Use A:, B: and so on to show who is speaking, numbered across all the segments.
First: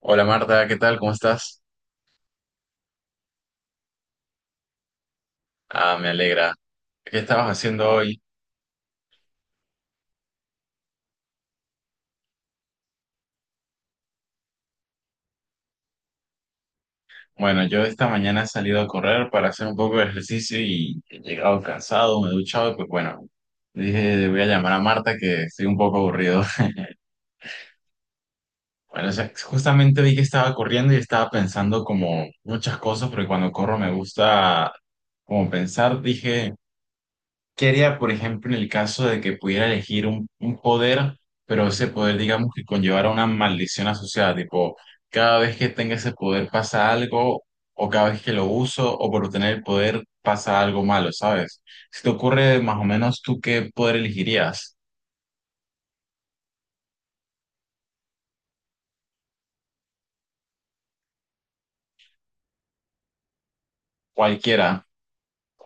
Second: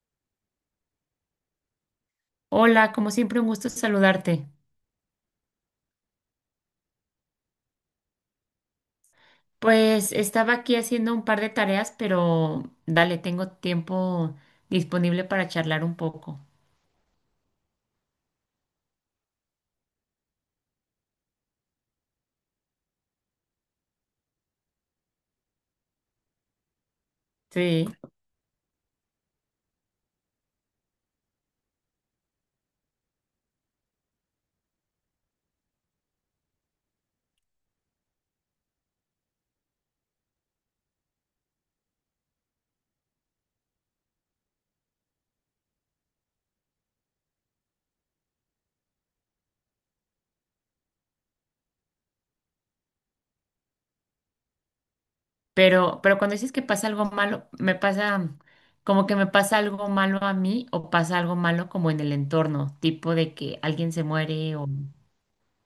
A: Hola Marta, ¿qué tal? ¿Cómo estás?
B: Hola, como siempre, un gusto saludarte.
A: Ah, me alegra. ¿Qué estabas haciendo hoy?
B: Pues estaba aquí haciendo un par de tareas, pero dale, tengo tiempo disponible para charlar un poco.
A: Bueno, yo esta mañana he salido a correr para hacer un poco de ejercicio y he llegado cansado, me he duchado y pues bueno, dije, le voy a llamar a Marta que estoy un poco aburrido.
B: Sí,
A: Bueno, o sea, justamente vi que estaba corriendo y estaba pensando como muchas cosas, porque cuando corro me gusta como pensar, dije, ¿qué haría, por ejemplo, en el caso de que pudiera elegir un poder, pero ese poder, digamos, que conllevara una maldición asociada? Tipo, cada vez que tenga ese poder pasa algo, o cada vez que lo uso, o por obtener el poder pasa algo malo, ¿sabes? Si te ocurre más o menos, ¿tú qué poder elegirías?
B: pero cuando dices que pasa algo malo, me pasa como que me pasa algo malo a mí o pasa algo malo como en el entorno, tipo de que alguien se muere o,
A: Cualquiera,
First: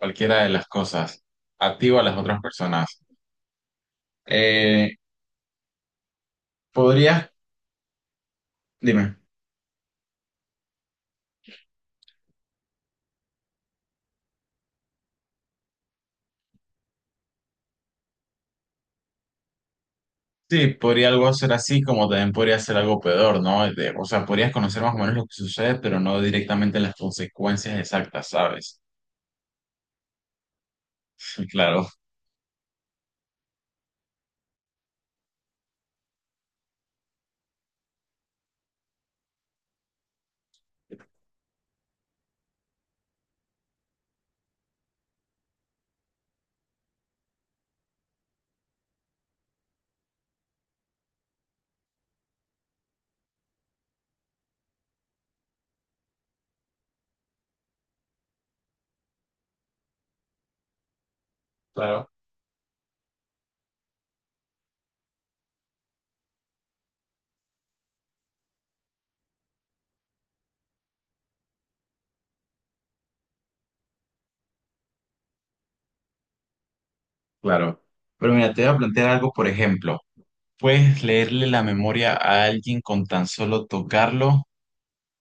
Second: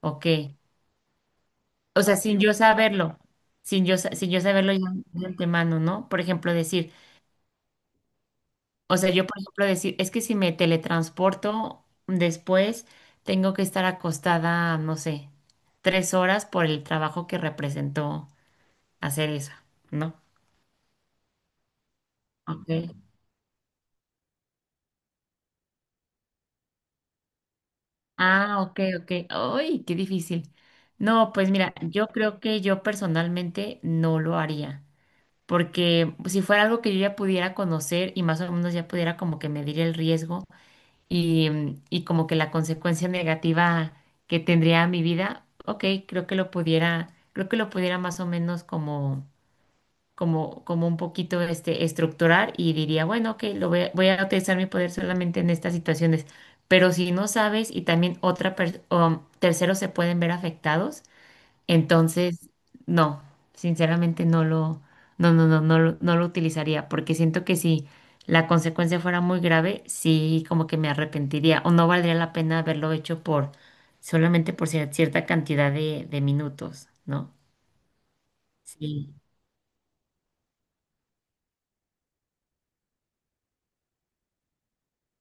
B: o
A: de
B: qué.
A: las cosas. A ti o a
B: O sea,
A: las otras personas.
B: sin yo saberlo ya
A: Eh,
B: de antemano, ¿no? Por ejemplo, decir
A: ¿Podrías?
B: o sea,
A: Dime.
B: yo, por ejemplo, decir, es que si me teletransporto después, tengo que estar acostada, no sé, 3 horas por el trabajo que representó hacer eso, ¿no?
A: Sí, podría algo ser así, como también podría
B: Ok.
A: ser algo peor, ¿no? O sea, podrías conocer más o menos lo que sucede, pero no directamente las consecuencias exactas,
B: Ah,
A: ¿sabes?
B: ok, ok. ¡Ay, qué difícil! No, pues mira,
A: Claro,
B: yo creo que yo personalmente no lo haría, porque si fuera algo que yo ya pudiera conocer y más o menos ya pudiera como que medir el riesgo, y como que la consecuencia negativa que tendría a mi vida, ok, creo que lo pudiera más o menos como un poquito estructurar y diría, bueno, ok, lo voy a utilizar mi poder solamente en estas situaciones. Pero si no sabes y también o terceros se pueden ver afectados,
A: claro,
B: entonces, no, sinceramente no lo, no, no, no, no, lo- no lo utilizaría, porque siento que si la consecuencia fuera muy grave, sí como que me arrepentiría o no valdría la pena haberlo hecho por solamente por cierta cantidad de minutos, ¿no?
A: claro. Pero mira, te voy a plantear
B: Sí.
A: algo, por ejemplo, puedes leerle la memoria a alguien con tan solo tocarlo,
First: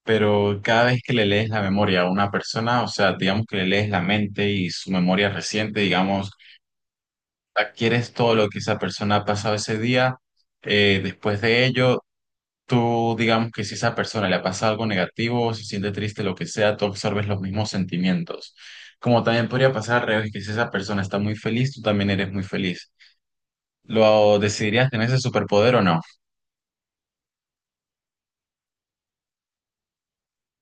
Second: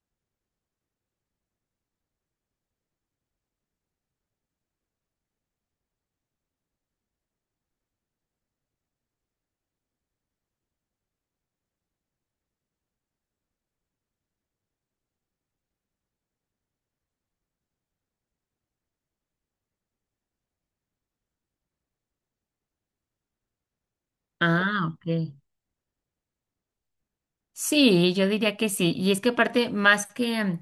A: pero cada vez que le lees la memoria a una persona, o sea, digamos que le lees la mente y su memoria reciente, digamos, adquieres todo lo que esa persona ha pasado ese día. Después de ello, tú, digamos que si a esa persona le pasa algo negativo o se siente triste, lo que sea, tú absorbes los mismos sentimientos. Como también podría pasar al revés, que si esa persona está muy feliz, tú también eres muy feliz. ¿Lo
B: Ah,
A: decidirías tener ese
B: ok.
A: superpoder o no?
B: Sí, yo diría que sí. Y es que aparte, más que, mm,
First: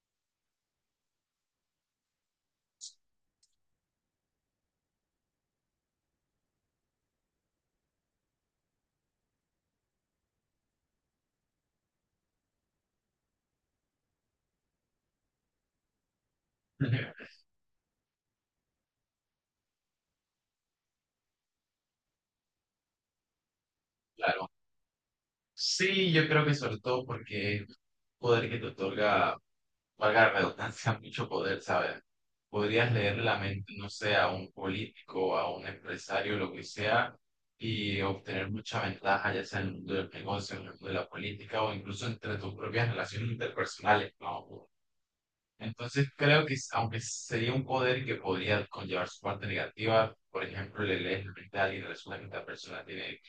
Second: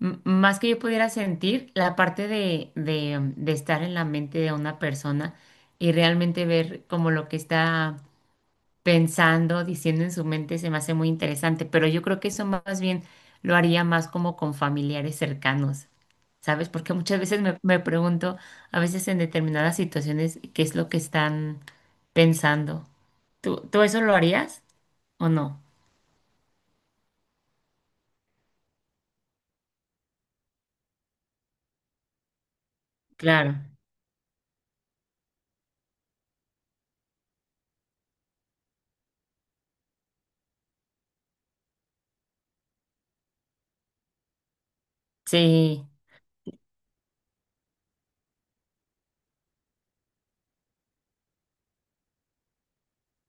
B: m- más que yo pudiera sentir, la parte de estar en la mente de una persona y realmente ver como lo que está pensando, diciendo en su mente, se me hace muy interesante, pero yo creo que eso más bien lo haría más como con familiares cercanos, ¿sabes? Porque muchas veces me pregunto, a veces en determinadas situaciones, qué es lo que están pensando. ¿Tú eso lo
A: Claro.
B: harías o no?
A: Sí, yo creo que sobre todo porque es un poder que te otorga, valga la redundancia, mucho poder, ¿sabes? Podrías leer la
B: Claro,
A: mente, no sé, a un político, a un empresario, lo que sea, y obtener mucha ventaja, ya sea en el mundo del negocio, en el mundo de la política o incluso entre tus propias relaciones interpersonales, ¿no?
B: sí,
A: Entonces creo que aunque sería un poder que podría conllevar su parte negativa, por ejemplo, le lees la mente a alguien y resulta que esta persona tiene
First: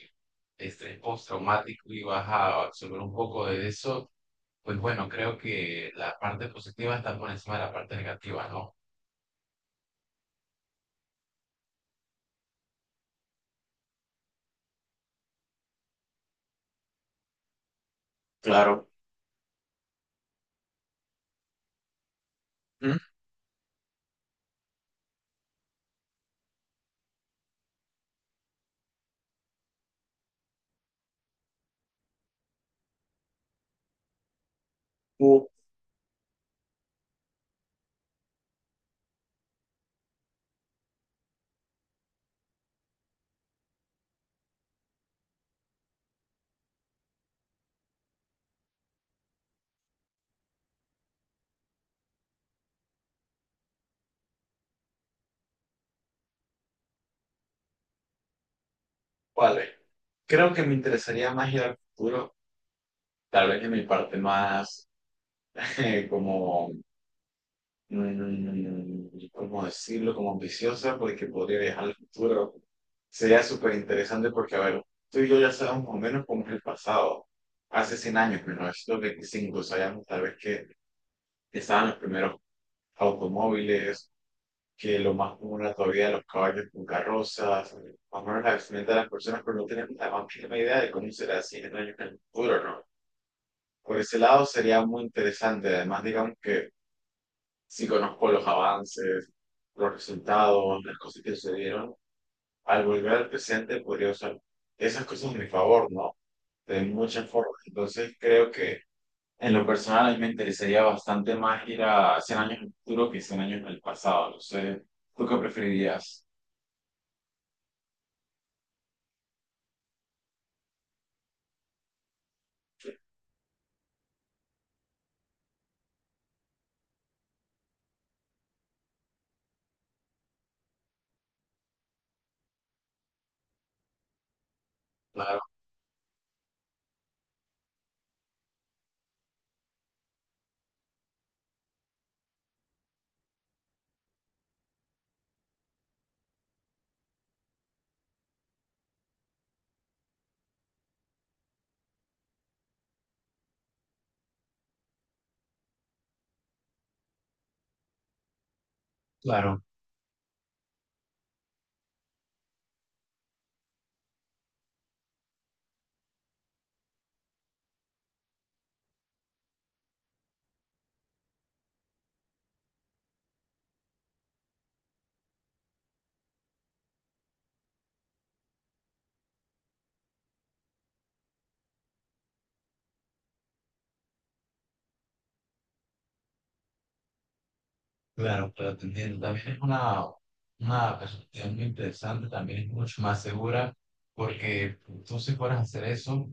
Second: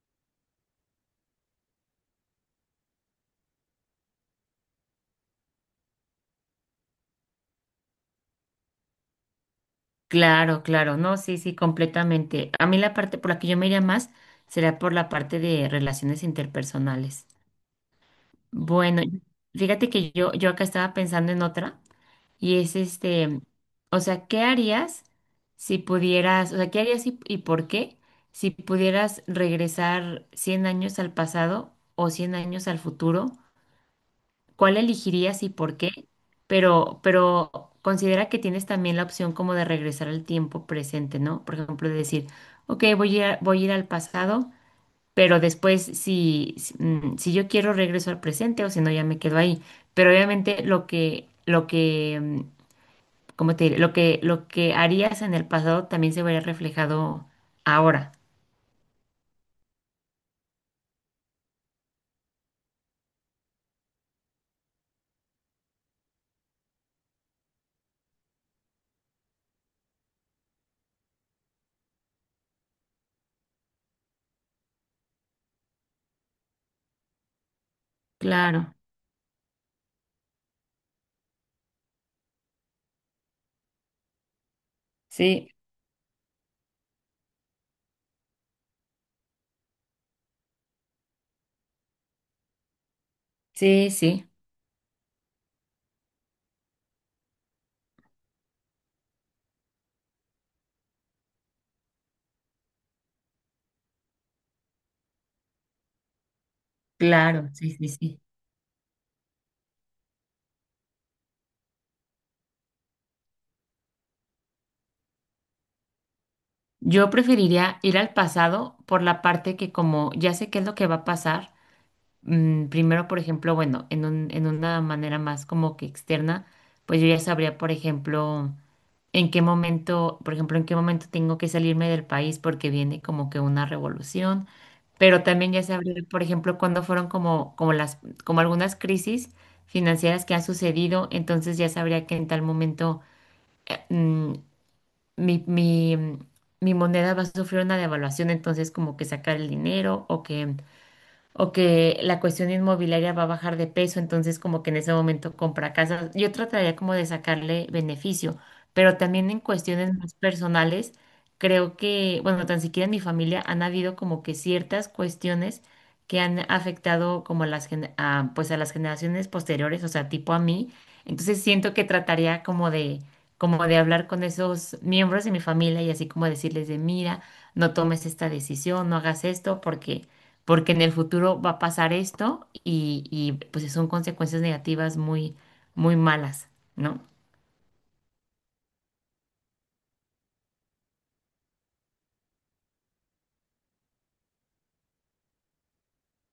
A: estrés postraumático y vas a absorber un poco de eso, pues bueno, creo que la parte positiva está por encima de la parte negativa, ¿no?
B: claro, claro, no, sí, sí, completamente. A mí la parte por la que yo me iría más será por la parte de relaciones interpersonales.
A: Claro.
B: Bueno, fíjate que yo acá estaba pensando en otra. Y es o sea, ¿qué harías si pudieras, o sea, qué harías y por qué si pudieras regresar 100 años al pasado o 100 años al futuro? ¿Cuál
A: Uh,
B: elegirías y por qué? Pero considera que tienes también la opción como de regresar al tiempo presente, ¿no? Por ejemplo, de decir, ok, voy a ir al pasado, pero después si yo quiero regreso al presente o si no, ya me quedo ahí. Pero obviamente lo que como te diré, lo que harías en el pasado también se vería reflejado ahora.
A: vale. Creo que me interesaría más ir al futuro, tal vez en mi parte más como ¿cómo decirlo? Como ambiciosa, porque podría viajar al futuro. Sería súper interesante porque, a ver, tú y yo ya sabemos más o menos cómo es el pasado. Hace 100 años, mil
B: Claro,
A: novecientos veinticinco sabíamos tal vez que estaban los primeros automóviles, que lo más
B: sí,
A: común era todavía los caballos con carrozas, más o menos la vestimenta de las personas, pero no tenemos la más mínima idea de cómo será 100 años en el futuro, ¿no?
B: sí,
A: Por ese
B: sí,
A: lado sería muy interesante. Además, digamos que sí conozco los avances, los resultados, las cosas que sucedieron, al volver al presente podría usar esas cosas a mi favor, ¿no? De muchas
B: claro,
A: formas.
B: sí, sí,
A: Entonces
B: sí.
A: creo que en lo personal a mí me interesaría bastante más ir a 100 años en el futuro que 100 años en el pasado. No sé, ¿tú qué preferirías?
B: Yo preferiría ir al pasado por la parte que como ya sé qué es lo que va a pasar, primero, por ejemplo, bueno, en una manera más como que externa, pues yo ya sabría, por ejemplo, en qué momento, por ejemplo, en qué momento tengo que salirme del país porque viene como que una revolución, pero
A: Claro,
B: también ya se por ejemplo, cuando fueron como algunas crisis financieras que han sucedido, entonces ya sabría que en tal momento mm, mi, mi, mm, mi moneda va a sufrir una devaluación, entonces como que sacar el dinero o que la cuestión inmobiliaria va a bajar de peso, entonces como que en ese momento compra casas. Yo trataría como de sacarle beneficio, pero también en
A: claro,
B: cuestiones más personales, creo que, bueno, tan siquiera en mi familia han habido como que ciertas cuestiones que han afectado como a las, pues a las generaciones posteriores, o sea, tipo a mí. Entonces siento que trataría como de hablar con esos miembros de mi familia y así como decirles de, mira, no tomes esta decisión, no hagas esto, porque en el futuro va a pasar esto y, pues son consecuencias negativas muy, muy malas, ¿no?
A: claro, te entiendo. También es una perspectiva muy interesante, también es mucho más segura, porque tú si fueras a hacer eso,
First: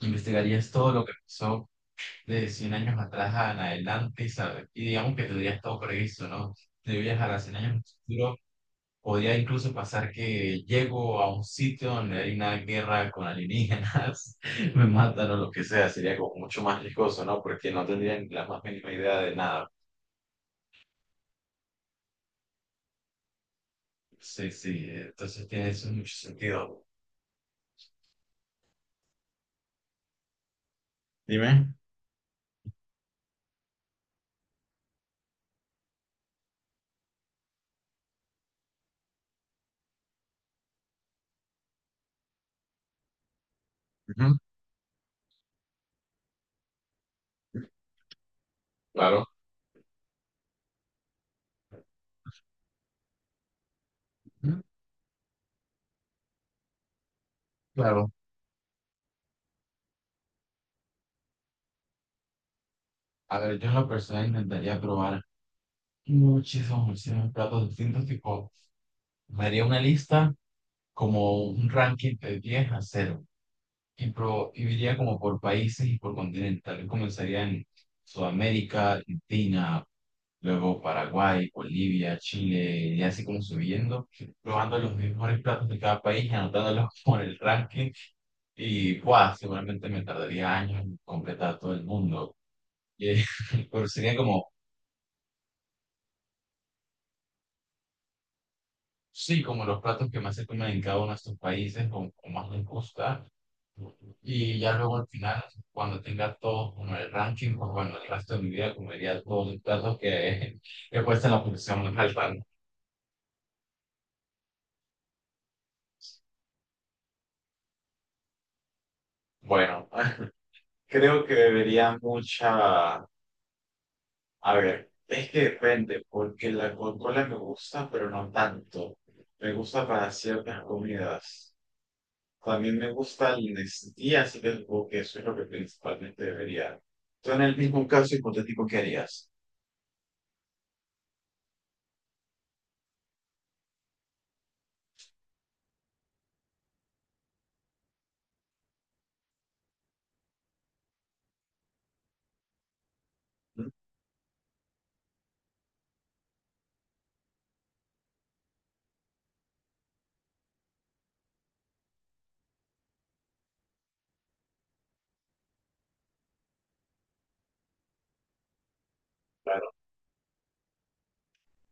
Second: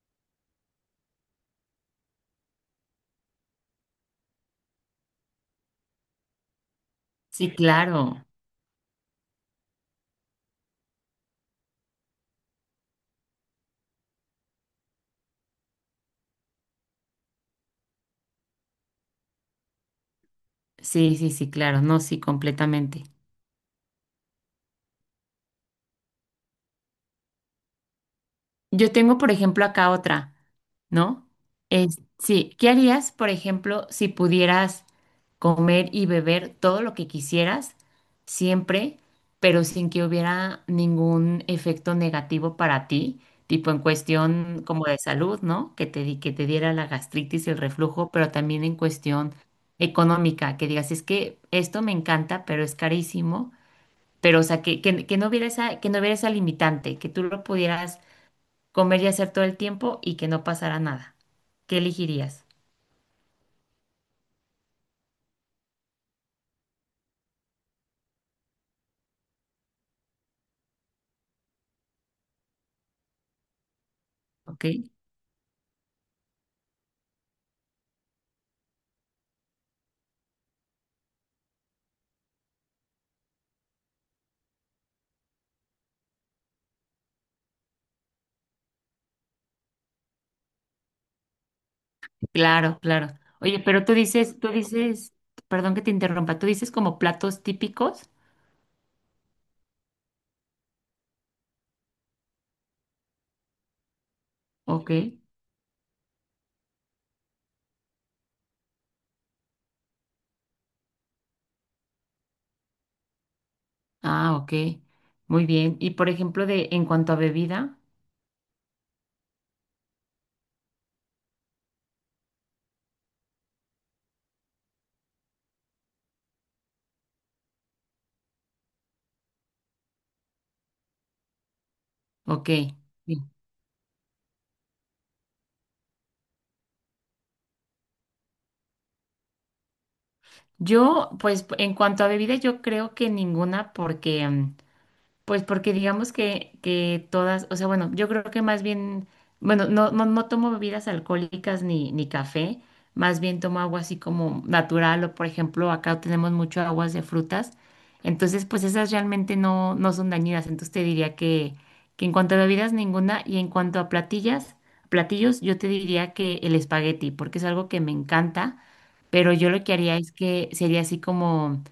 A: investigarías todo lo que pasó de 100 años atrás en adelante, ¿sabes? Y digamos que tendría todo previsto, ¿no? De viajar a
B: Sí,
A: 100 años en el
B: claro.
A: futuro, podría incluso pasar que llego a un sitio donde hay una guerra con alienígenas, me matan o lo que sea, sería como mucho más riesgoso, ¿no? Porque no tendrían la más mínima idea de nada.
B: Sí, sí, sí, claro. No, sí, completamente.
A: Sí, sí, entonces tiene eso mucho sentido.
B: Yo tengo, por ejemplo, acá otra, ¿no?
A: Dime.
B: Sí, ¿qué harías, por ejemplo, si pudieras comer y beber todo lo que quisieras, siempre, pero sin que hubiera ningún efecto negativo para ti, tipo en
A: Ujú.
B: cuestión como de salud, ¿no? Que te diera la gastritis y el reflujo, pero también en
A: Claro.
B: cuestión económica, que digas, es que esto me encanta, pero es carísimo, pero o sea,
A: Ujú,
B: que no hubiera esa limitante, que tú lo pudieras
A: claro.
B: comer y hacer todo el tiempo y que no pasara nada. ¿Qué elegirías?
A: A ver, yo en la persona intentaría probar muchísimos, muchísimos platos distintos, tipo, me haría una lista como un ranking de 10 a 0 y, y
B: ¿Ok?
A: iría como por países y por continentes. Tal vez comenzaría en Sudamérica, Argentina, luego Paraguay, Bolivia, Chile, y así como subiendo, probando los mejores platos de cada país, y anotándolos por el ranking. Y ¡guau! Seguramente me tardaría años en completar todo el mundo.
B: Claro, claro.
A: Y,
B: Oye, pero
A: pero
B: tú
A: sería
B: dices, tú
A: como
B: dices, perdón que te interrumpa, tú dices como platos típicos.
A: sí, como los platos que más se comen en cada uno de estos países o más les gusta. Y ya
B: Ok.
A: luego al final, cuando tenga todo como el ranking, pues bueno, el resto de mi vida comería todos los platos que he puesto en la posición más alta. ¿No?
B: Ah, ok. Muy bien. Y por ejemplo, de en cuanto a bebida,
A: Bueno, creo que bebería mucha... A ver, es que depende, porque la Coca-Cola me gusta, pero no tanto. Me gusta para ciertas comidas.
B: ok.
A: También me
B: Sí.
A: gusta la honestidad, así que supongo que eso es lo que principalmente debería. Tú en el mismo caso hipotético, ¿qué harías?
B: Yo, pues, en cuanto a bebida, yo creo que ninguna, porque mm, Pues porque digamos que todas, o sea, bueno, yo creo que más bien, bueno, no tomo bebidas alcohólicas ni café, más bien tomo
A: ¿Mm?
B: agua así como natural o por ejemplo acá tenemos mucho aguas de frutas, entonces pues esas realmente no son dañinas, entonces te diría que en cuanto a bebidas ninguna y en cuanto a platillos yo te diría que el espagueti, porque es algo que me encanta pero yo lo
A: Claro,
B: que haría es que sería así como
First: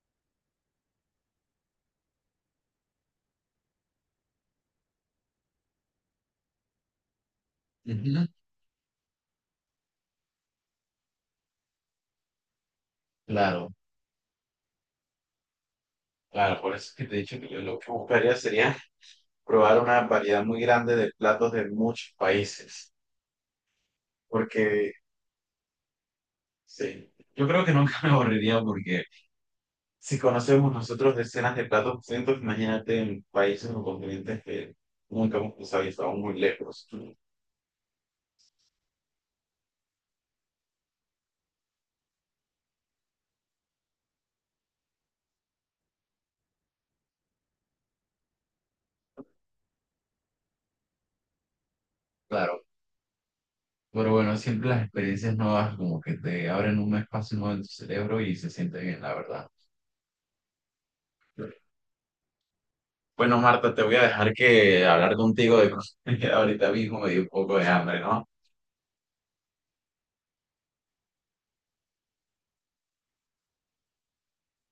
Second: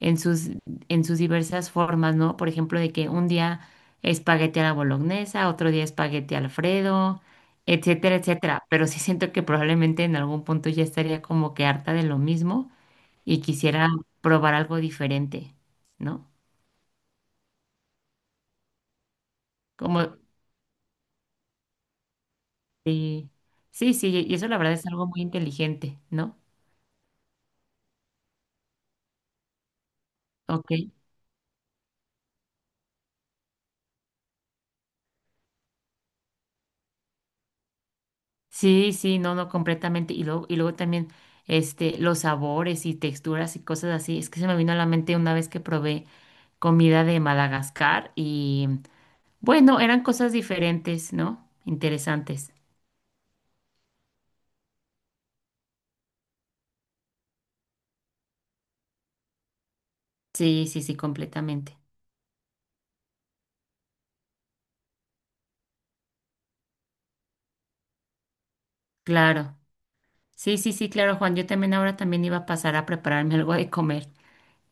B: en sus, en sus diversas formas, ¿no? Por ejemplo, de que un día espagueti a la bolognesa, otro día espagueti Alfredo, etcétera,
A: ujú,
B: etcétera. Pero sí siento que probablemente en algún punto ya estaría como que harta de lo mismo y
A: claro,
B: quisiera probar algo diferente, ¿no?
A: claro. Por eso es que te he dicho que yo lo que buscaría sería probar una
B: Como,
A: variedad muy grande de platos de muchos países.
B: sí, sí, sí, y eso la verdad es
A: Porque,
B: algo muy inteligente, ¿no?
A: sí, yo creo que nunca me aburriría porque si
B: Ok.
A: conocemos nosotros decenas de platos distintos, imagínate en países o continentes que nunca hemos cruzado y estamos muy lejos.
B: Sí, sí, no, no, completamente. Y luego también los sabores y texturas y cosas así. Es que se me vino a la mente una vez que probé comida de Madagascar y bueno, eran cosas diferentes, ¿no? Interesantes.
A: Claro. Pero bueno, siempre las experiencias nuevas como que te abren un espacio nuevo en tu cerebro y se siente bien, la verdad.
B: Sí, sí, sí, completamente.
A: Bueno, Marta, te voy a dejar que hablar contigo de cosas que ahorita mismo me dio un poco de hambre, ¿no?
B: Claro. Sí, sí, sí, claro, Juan. Yo también ahora también iba a pasar a prepararme algo de comer.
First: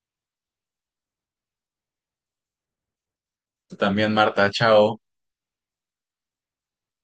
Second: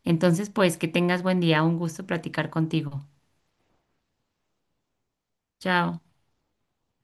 B: Entonces, pues que tengas buen día. Un gusto platicar contigo.
A: Tú también, Marta, chao.
B: Chao.